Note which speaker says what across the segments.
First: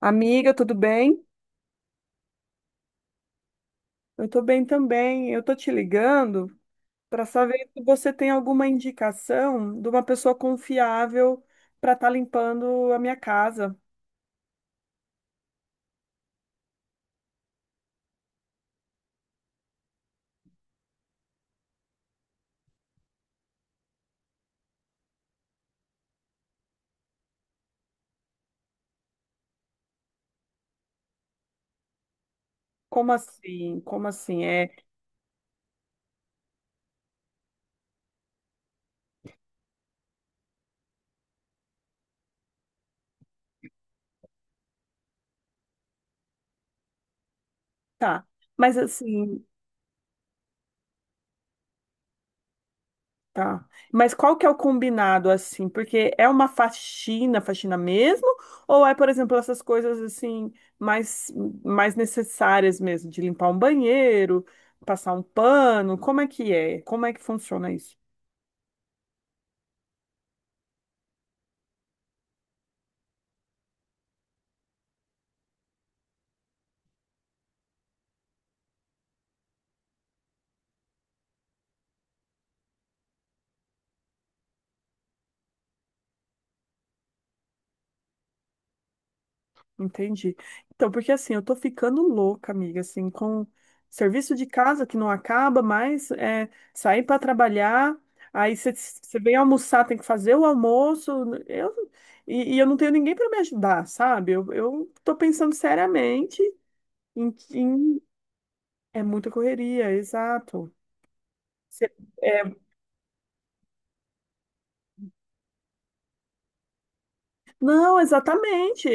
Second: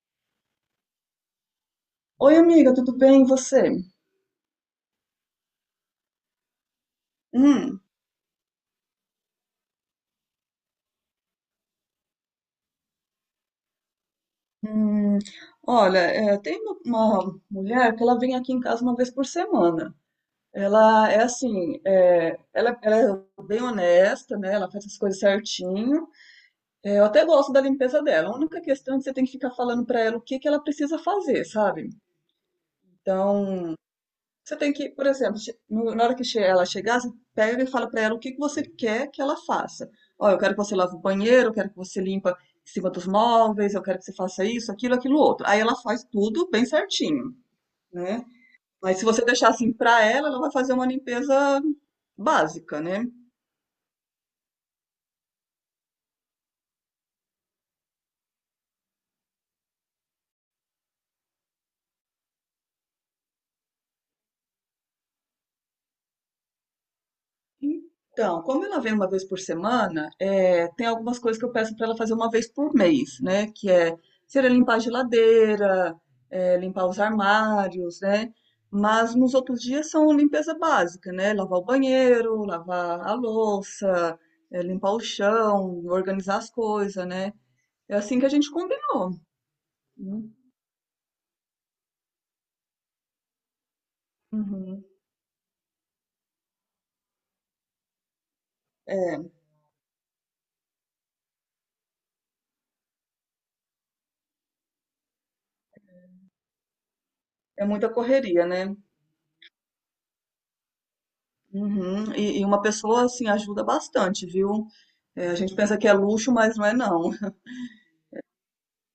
Speaker 1: Amiga, tudo bem?
Speaker 2: Oi, amiga, tudo bem? E você?
Speaker 1: Eu tô bem também. Eu tô te ligando para saber
Speaker 2: Hum,
Speaker 1: se você tem alguma indicação de uma pessoa confiável para estar limpando a minha casa.
Speaker 2: hum, olha, tem uma mulher que ela vem aqui em casa uma vez por semana. Ela é assim, ela é bem honesta, né? Ela faz as coisas certinho. É, eu até gosto da limpeza dela. A única questão é que você tem que ficar falando pra ela o que que ela precisa fazer, sabe?
Speaker 1: Como
Speaker 2: Então,
Speaker 1: assim? Como assim?
Speaker 2: você tem que, por exemplo, na hora que ela chegar, você pega e fala para ela o que que você quer que ela faça. Ó, eu quero que você lave o banheiro, eu quero que você limpa em cima dos móveis, eu quero que você faça isso, aquilo, aquilo outro. Aí ela faz tudo bem certinho, né?
Speaker 1: Tá. Mas
Speaker 2: Mas se você
Speaker 1: assim,
Speaker 2: deixar assim para ela, ela vai fazer uma limpeza básica, né?
Speaker 1: tá. Mas qual que é o combinado assim? Porque é uma faxina, faxina mesmo? Ou é, por exemplo, essas coisas assim mais mais necessárias mesmo, de limpar um banheiro, passar um pano? Como é que é? Como é que funciona isso?
Speaker 2: Então, como ela vem uma vez por semana, tem algumas coisas que eu peço para ela fazer uma vez por mês, né? Que é ser limpar a geladeira, limpar os armários, né? Mas nos outros dias são limpeza básica, né? Lavar o banheiro, lavar a louça, limpar o chão, organizar as coisas, né? É assim que a gente combinou. Né?
Speaker 1: Entendi. Então, porque assim, eu tô ficando louca, amiga, assim, com serviço de
Speaker 2: Uhum.
Speaker 1: casa que não acaba, mas é, sair para trabalhar, aí você
Speaker 2: É,
Speaker 1: vem almoçar, tem que fazer o almoço, eu, e eu não tenho ninguém para me ajudar, sabe? Eu tô pensando seriamente em,
Speaker 2: é muita
Speaker 1: em-
Speaker 2: correria, né?
Speaker 1: É muita correria, exato.
Speaker 2: Uhum, e uma pessoa assim ajuda bastante, viu? É, a gente pensa que é luxo, mas não é não.
Speaker 1: Não, exatamente. é-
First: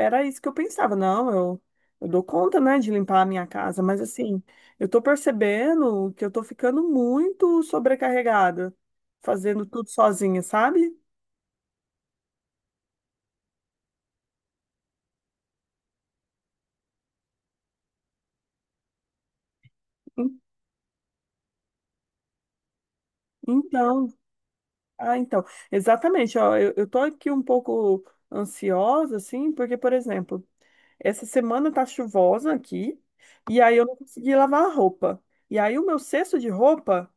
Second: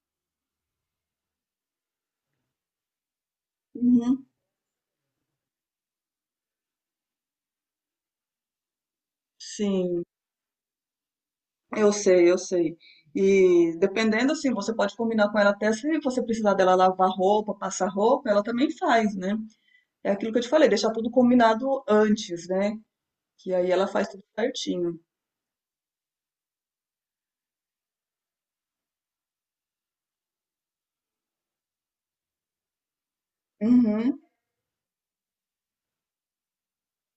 Speaker 1: é- Era isso que eu pensava. Não, eu dou conta, né, de limpar a minha casa, mas
Speaker 2: Uhum,
Speaker 1: assim, eu tô percebendo que eu tô ficando muito sobrecarregada, fazendo tudo
Speaker 2: sim,
Speaker 1: sozinha, sabe?
Speaker 2: eu sei, eu sei. E dependendo assim, você pode combinar com ela até se você precisar dela lavar roupa, passar roupa, ela também faz, né? É aquilo que
Speaker 1: En-
Speaker 2: eu te falei, deixar tudo combinado antes, né? Que aí ela
Speaker 1: Então,
Speaker 2: faz tudo certinho.
Speaker 1: ah, então, exatamente. Ó, eu tô aqui um pouco ansiosa, assim, porque, por exemplo, essa semana tá chuvosa aqui, e aí eu não
Speaker 2: Uhum,
Speaker 1: consegui lavar a roupa. E aí o meu cesto de roupa.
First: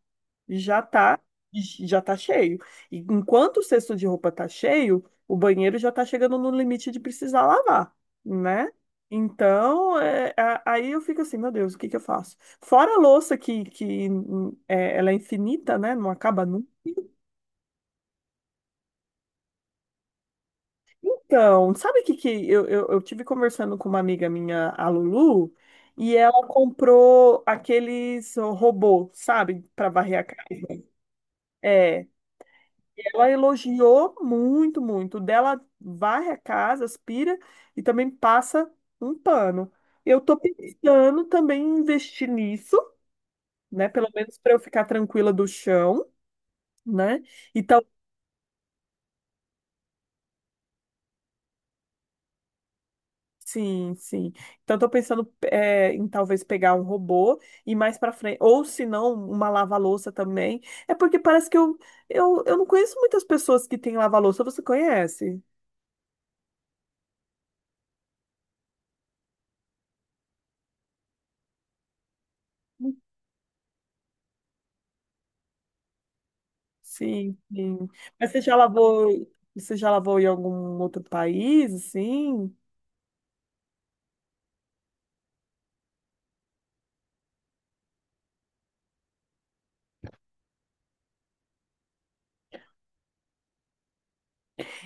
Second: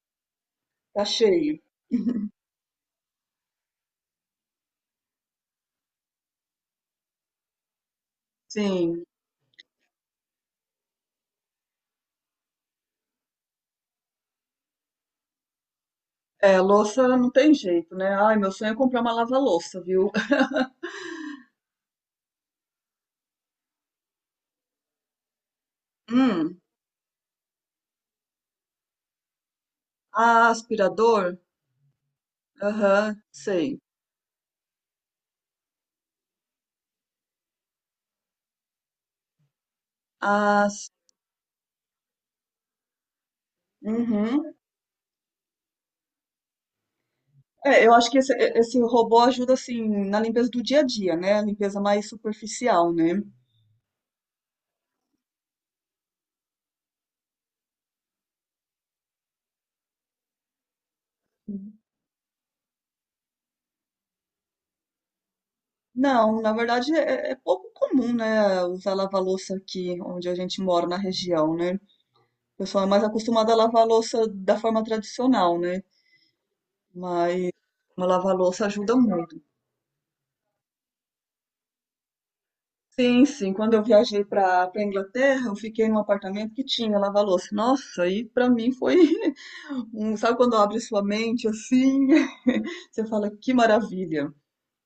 Speaker 1: já
Speaker 2: tá
Speaker 1: tá
Speaker 2: cheio.
Speaker 1: já tá cheio. E enquanto o cesto de roupa tá cheio, o banheiro já tá chegando no limite de precisar lavar, né?
Speaker 2: Sim.
Speaker 1: Então, é, aí eu fico assim, meu Deus, o que que eu faço? Fora a louça que, que ela é infinita, né? Não acaba
Speaker 2: É,
Speaker 1: nunca.
Speaker 2: louça não tem jeito, né? Ai, meu sonho é comprar uma lava-louça, viu?
Speaker 1: Então, sabe o que que eu, eu tive conversando com uma amiga minha, a Lulu, e ela
Speaker 2: Hum,
Speaker 1: comprou aqueles robôs, sabe, para varrer a casa.
Speaker 2: ah, aspirador?
Speaker 1: É,
Speaker 2: Aham,
Speaker 1: Ela
Speaker 2: sei.
Speaker 1: elogiou muito, muito. O Dela varre a casa, aspira e também passa um pano. Eu tô
Speaker 2: Ah,
Speaker 1: pensando também em investir nisso, né? Pelo menos para
Speaker 2: uhum.
Speaker 1: eu ficar tranquila do chão, né? Então,
Speaker 2: É, eu acho que esse robô ajuda assim na limpeza do dia a dia, né? A limpeza mais superficial, né?
Speaker 1: sim, sim. Então, eu tô pensando em talvez pegar um robô e mais para frente, ou se não, uma lava-louça também. É porque parece que eu, eu não conheço muitas pessoas que têm lava-louça. Você conhece?
Speaker 2: Não, na verdade é pouco comum, né? Usar lava-louça aqui onde a gente mora na região, né? O pessoal é mais acostumado a lavar a louça da forma tradicional, né?
Speaker 1: Sim,
Speaker 2: Mas
Speaker 1: sim.
Speaker 2: uma
Speaker 1: Mas
Speaker 2: lava-louça ajuda muito.
Speaker 1: você já lavou em algum outro país, assim?
Speaker 2: Sim, sim. Quando eu viajei para Inglaterra, eu fiquei num apartamento que tinha lava-louça. Nossa, aí para mim foi um, sabe quando abre sua mente assim? Você fala, que maravilha.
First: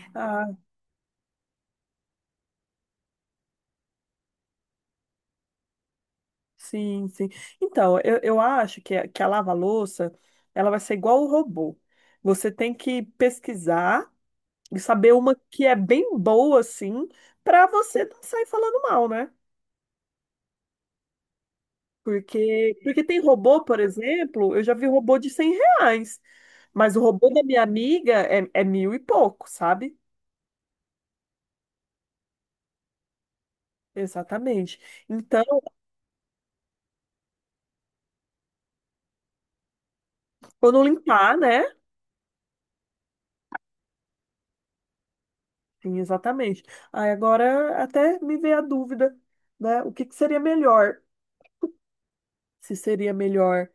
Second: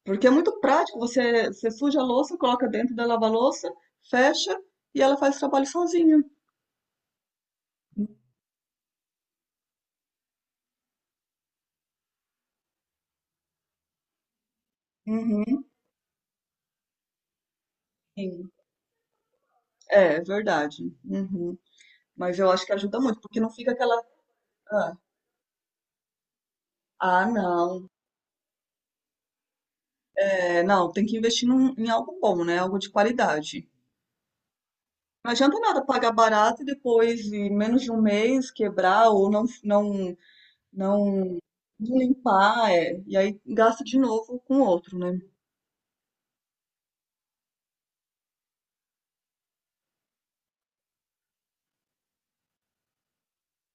Speaker 2: Porque é
Speaker 1: Ah,
Speaker 2: muito prático, você, você suja a louça, coloca dentro da lava-louça, fecha e ela faz o trabalho sozinha.
Speaker 1: sim, sim. Então, eu acho que, que a lava-louça, ela vai ser igual o robô. Você tem que pesquisar e saber uma que
Speaker 2: Uhum,
Speaker 1: é bem boa, assim, para você não sair
Speaker 2: sim.
Speaker 1: falando mal, né?
Speaker 2: É verdade. Uhum. Mas eu acho que
Speaker 1: Porque,
Speaker 2: ajuda
Speaker 1: porque tem
Speaker 2: muito, porque não
Speaker 1: robô,
Speaker 2: fica
Speaker 1: por
Speaker 2: aquela.
Speaker 1: exemplo, eu já vi
Speaker 2: Ah,
Speaker 1: robô de 100 reais, mas o
Speaker 2: ah,
Speaker 1: robô da minha
Speaker 2: não.
Speaker 1: amiga é mil e pouco, sabe?
Speaker 2: É, não, tem que investir em algo bom, né? Algo de qualidade.
Speaker 1: Exatamente.
Speaker 2: Não
Speaker 1: Então.
Speaker 2: adianta nada pagar barato e depois, em menos de um mês, quebrar ou não, não,
Speaker 1: Quando
Speaker 2: não,
Speaker 1: limpar, né?
Speaker 2: não limpar, é, e aí gasta de novo com outro, né?
Speaker 1: Sim, exatamente. Aí agora até me veio a dúvida, né? O que que seria melhor? Se seria melhor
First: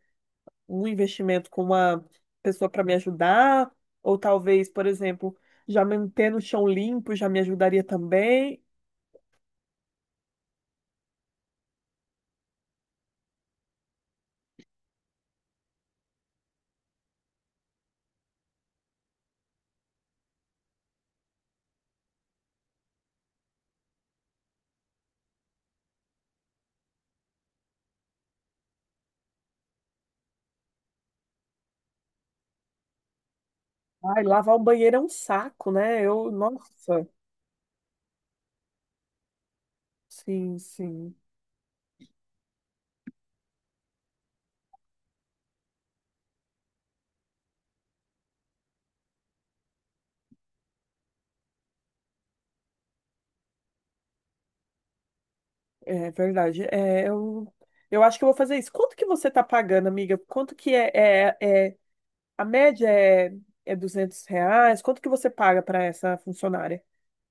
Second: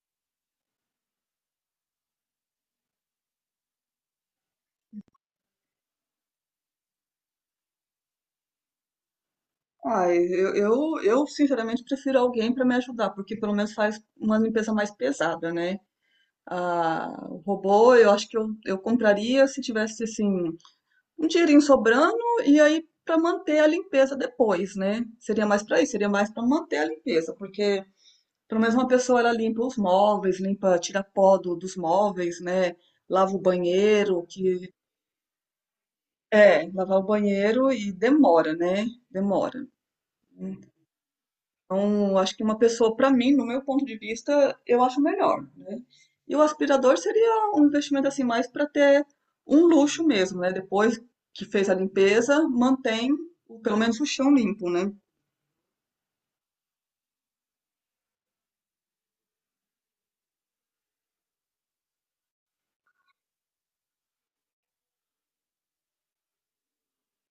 Speaker 1: um investimento com uma pessoa para me ajudar, ou talvez, por exemplo, já manter no chão limpo já me ajudaria também.
Speaker 2: Ah, eu sinceramente prefiro alguém para me ajudar, porque pelo menos faz uma limpeza mais pesada, né? Ah, o robô, eu acho que eu compraria se tivesse assim um dinheirinho sobrando e aí para manter a limpeza depois, né? Seria mais para isso, seria mais para manter a limpeza, porque pelo menos uma pessoa ela limpa os móveis, limpa, tira pó do- dos móveis, né? Lava o
Speaker 1: Ai,
Speaker 2: banheiro,
Speaker 1: lavar o banheiro é um saco, né? Eu,
Speaker 2: lavar o
Speaker 1: nossa,
Speaker 2: banheiro e demora, né? Demora.
Speaker 1: sim, sim,
Speaker 2: Então, acho que uma pessoa, para mim, no meu ponto de vista, eu acho melhor, né? E o aspirador seria um investimento assim mais para ter um luxo mesmo, né? Depois que fez a limpeza, mantém o- pelo menos o chão limpo, né?
Speaker 1: é verdade. É, eu acho que eu vou fazer isso. Quanto que você tá pagando, amiga? Quanto que é a média é 200 reais. Quanto que você paga para essa funcionária?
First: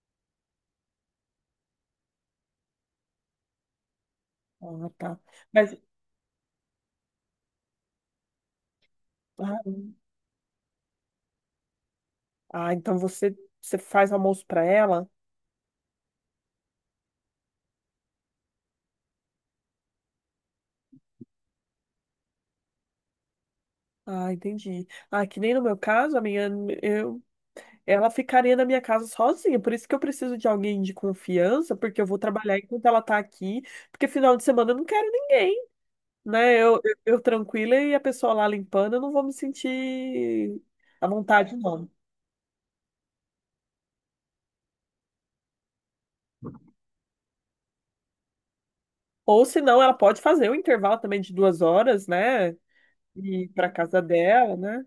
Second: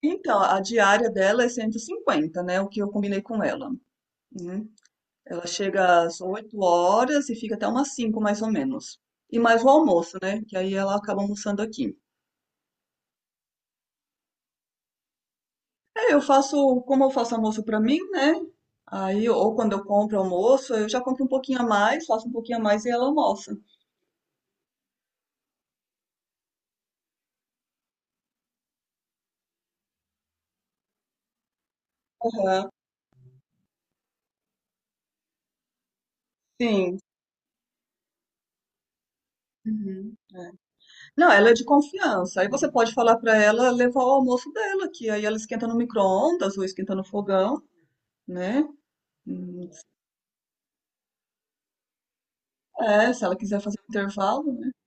Speaker 2: Então, a diária dela é 150, né? O que eu combinei com ela, né?
Speaker 1: Ah, tá.
Speaker 2: Ela
Speaker 1: Mas,
Speaker 2: chega às 8 horas e fica até umas 5, mais ou menos. E
Speaker 1: ah,
Speaker 2: mais o almoço, né? Que aí ela acaba almoçando aqui.
Speaker 1: ah, então você, você faz almoço para ela?
Speaker 2: É, eu faço, como eu faço almoço para mim, né? Aí, ou quando eu compro almoço, eu já compro um pouquinho a mais, faço um pouquinho a mais e ela almoça.
Speaker 1: Ah, entendi. Ah, que nem no meu caso, eu, ela ficaria na minha casa sozinha. Por isso que eu preciso de alguém de confiança, porque eu vou trabalhar
Speaker 2: Aham,
Speaker 1: enquanto ela tá aqui. Porque final de semana eu não quero ninguém, né? Eu, eu,
Speaker 2: sim.
Speaker 1: eu tranquila e a pessoa lá limpando, eu não vou me
Speaker 2: Uhum, é.
Speaker 1: sentir à
Speaker 2: Não, ela é
Speaker 1: vontade,
Speaker 2: de
Speaker 1: não.
Speaker 2: confiança. Aí você pode falar para ela levar o almoço dela, que aí ela esquenta no micro-ondas ou esquenta no fogão, né?
Speaker 1: Ou se
Speaker 2: Hum,
Speaker 1: não, ela pode fazer um intervalo também de 2 horas, né?
Speaker 2: é, se ela
Speaker 1: E ir
Speaker 2: quiser
Speaker 1: para
Speaker 2: fazer um
Speaker 1: casa
Speaker 2: intervalo,
Speaker 1: dela,
Speaker 2: né?
Speaker 1: né?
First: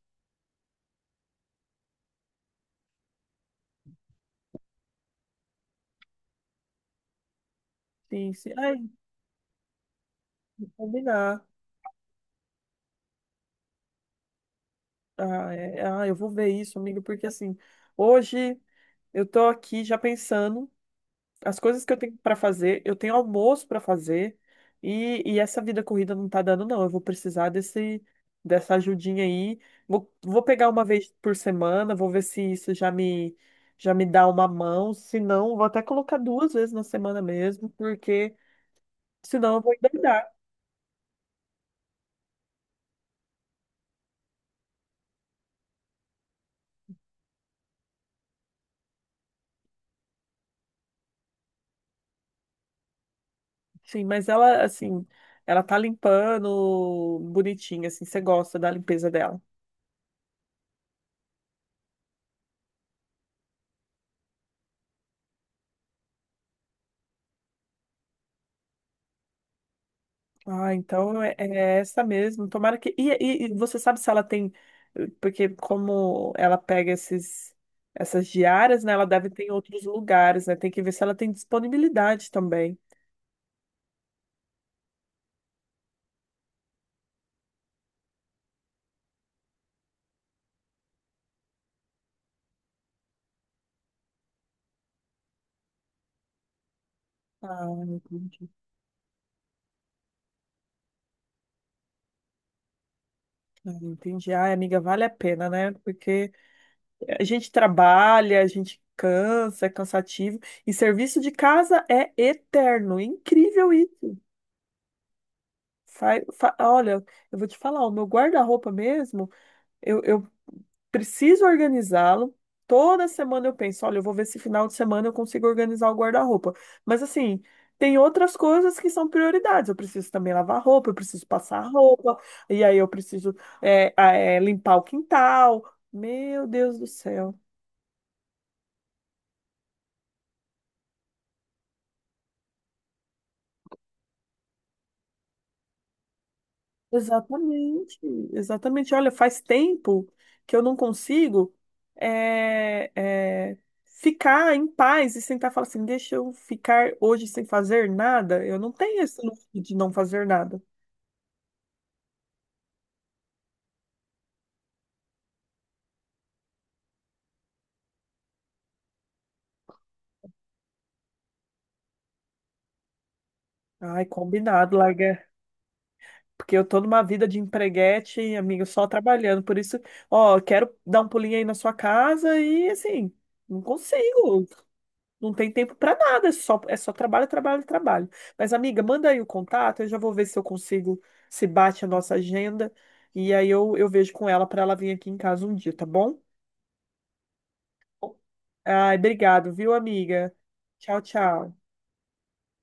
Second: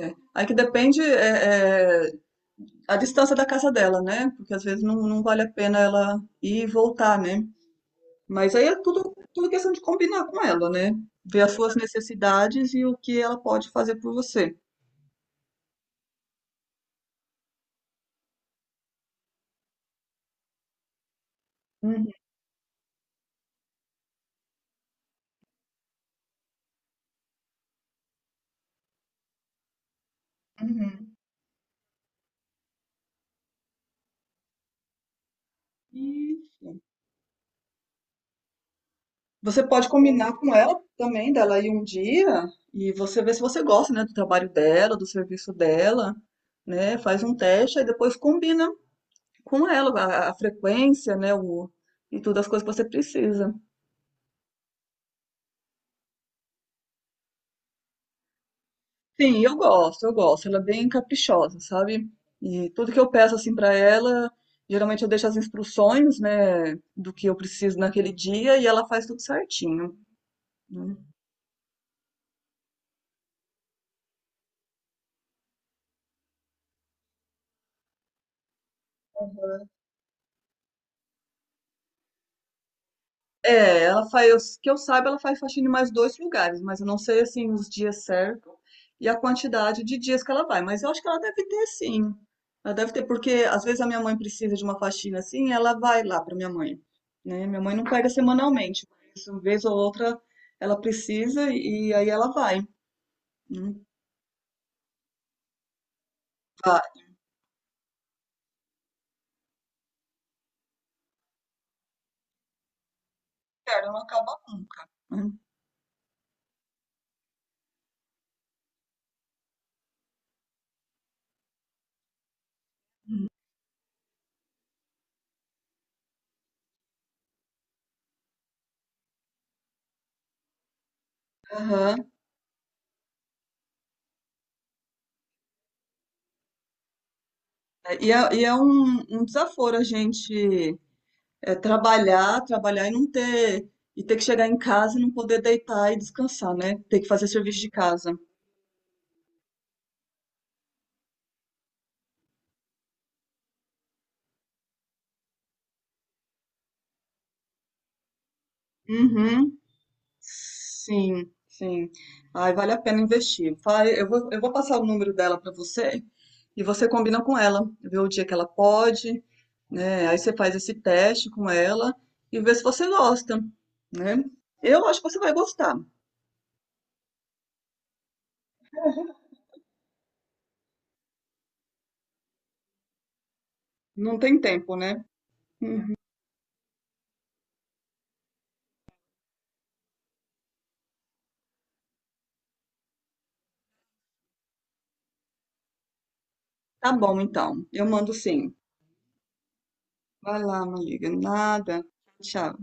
Speaker 2: É. Aí que depende a distância da casa dela, né? Porque às vezes não, não vale a pena ela ir e voltar, né?
Speaker 1: Sim, sim.
Speaker 2: Mas aí é
Speaker 1: Ai, vou
Speaker 2: tudo, tudo questão de combinar com ela, né? Ver
Speaker 1: combinar.
Speaker 2: as suas necessidades e o que ela pode fazer por você.
Speaker 1: Ah, eu vou ver isso, amigo, porque assim, hoje eu tô aqui já pensando as coisas que eu
Speaker 2: Uhum,
Speaker 1: tenho para fazer, eu tenho almoço para fazer e essa vida corrida não tá dando, não. Eu vou precisar desse dessa ajudinha aí. Vou pegar uma vez
Speaker 2: uhum.
Speaker 1: por semana, vou ver se isso já me dá uma mão, se não, vou até colocar
Speaker 2: E
Speaker 1: duas vezes na semana mesmo, porque senão eu
Speaker 2: você
Speaker 1: vou
Speaker 2: pode
Speaker 1: endoidar.
Speaker 2: combinar com ela também, dela ir um dia e você ver se você gosta, né, do trabalho dela, do serviço dela, né? Faz um teste e depois combina com ela a frequência, né, o, e todas as coisas que você precisa.
Speaker 1: Sim, mas ela, assim, ela tá limpando bonitinha, assim, você gosta da limpeza dela.
Speaker 2: Sim, eu gosto, eu gosto. Ela é bem caprichosa, sabe? E tudo que eu peço assim pra ela, geralmente eu deixo as instruções, né, do que eu preciso naquele dia e ela faz tudo certinho.
Speaker 1: Ah, então é essa mesmo. Tomara que. E você sabe se ela tem. Porque como ela pega essas diárias, né? Ela deve ter em outros lugares, né? Tem que ver se ela tem disponibilidade também.
Speaker 2: É, ela faz, que eu saiba, ela faz faxina em mais dois lugares, mas eu não sei assim os dias certos e a quantidade de dias que ela vai, mas eu acho que ela deve ter sim. Ela deve ter, porque às vezes a minha mãe precisa de uma faxina assim, ela vai lá para minha mãe, né? Minha
Speaker 1: Ah,
Speaker 2: mãe não pega
Speaker 1: entendi.
Speaker 2: semanalmente, mas uma vez ou outra ela precisa e aí ela vai.
Speaker 1: Ah,
Speaker 2: Né?
Speaker 1: entendi. Ai, amiga, vale a pena, né? Porque
Speaker 2: Vai,
Speaker 1: a gente trabalha, a gente cansa, é cansativo. E serviço de casa é eterno. Incrível
Speaker 2: cara, não
Speaker 1: isso.
Speaker 2: acaba nunca. Né?
Speaker 1: Olha, eu vou te falar, o meu guarda-roupa mesmo, eu preciso organizá-lo. Toda semana eu penso, olha, eu vou ver se final de semana eu consigo organizar o guarda-roupa. Mas assim, tem outras coisas que são prioridades. Eu preciso também lavar roupa, eu preciso passar
Speaker 2: Aham.
Speaker 1: roupa, e aí eu preciso limpar o quintal. Meu Deus do céu.
Speaker 2: E é um, um desaforo a gente é trabalhar, trabalhar e não ter, e ter que chegar em casa e não poder deitar e descansar, né? Ter que fazer serviço de
Speaker 1: Exatamente,
Speaker 2: casa.
Speaker 1: exatamente. Olha, faz tempo que eu não consigo é, é, ficar em paz e sentar e falar assim, deixa eu ficar hoje sem fazer nada. Eu não tenho esse luxo
Speaker 2: Uhum.
Speaker 1: de não fazer nada.
Speaker 2: Sim, sim. Ai, vale a pena investir. Vai, eu vou passar o número dela para você e você combina com ela, vê o dia que ela pode, né? Aí você faz esse teste com ela e vê se você gosta,
Speaker 1: Ai,
Speaker 2: né?
Speaker 1: combinado,
Speaker 2: Eu acho que você
Speaker 1: larga.
Speaker 2: vai gostar.
Speaker 1: Porque eu tô numa vida de empreguete, amigo, só trabalhando. Por isso, ó, quero dar um pulinho aí na sua casa e assim, não
Speaker 2: Não tem
Speaker 1: consigo.
Speaker 2: tempo, né?
Speaker 1: Não tem tempo para nada, é só trabalho, trabalho, trabalho. Mas, amiga, manda aí o contato, eu já vou ver se eu consigo, se bate a nossa agenda. E aí eu vejo com ela para ela vir aqui em casa um dia, tá bom?
Speaker 2: Tá bom, então. Eu mando sim.
Speaker 1: Ai, obrigado, viu, amiga?
Speaker 2: Vai lá,
Speaker 1: Tchau,
Speaker 2: amiga.
Speaker 1: tchau.
Speaker 2: Nada. Tchau.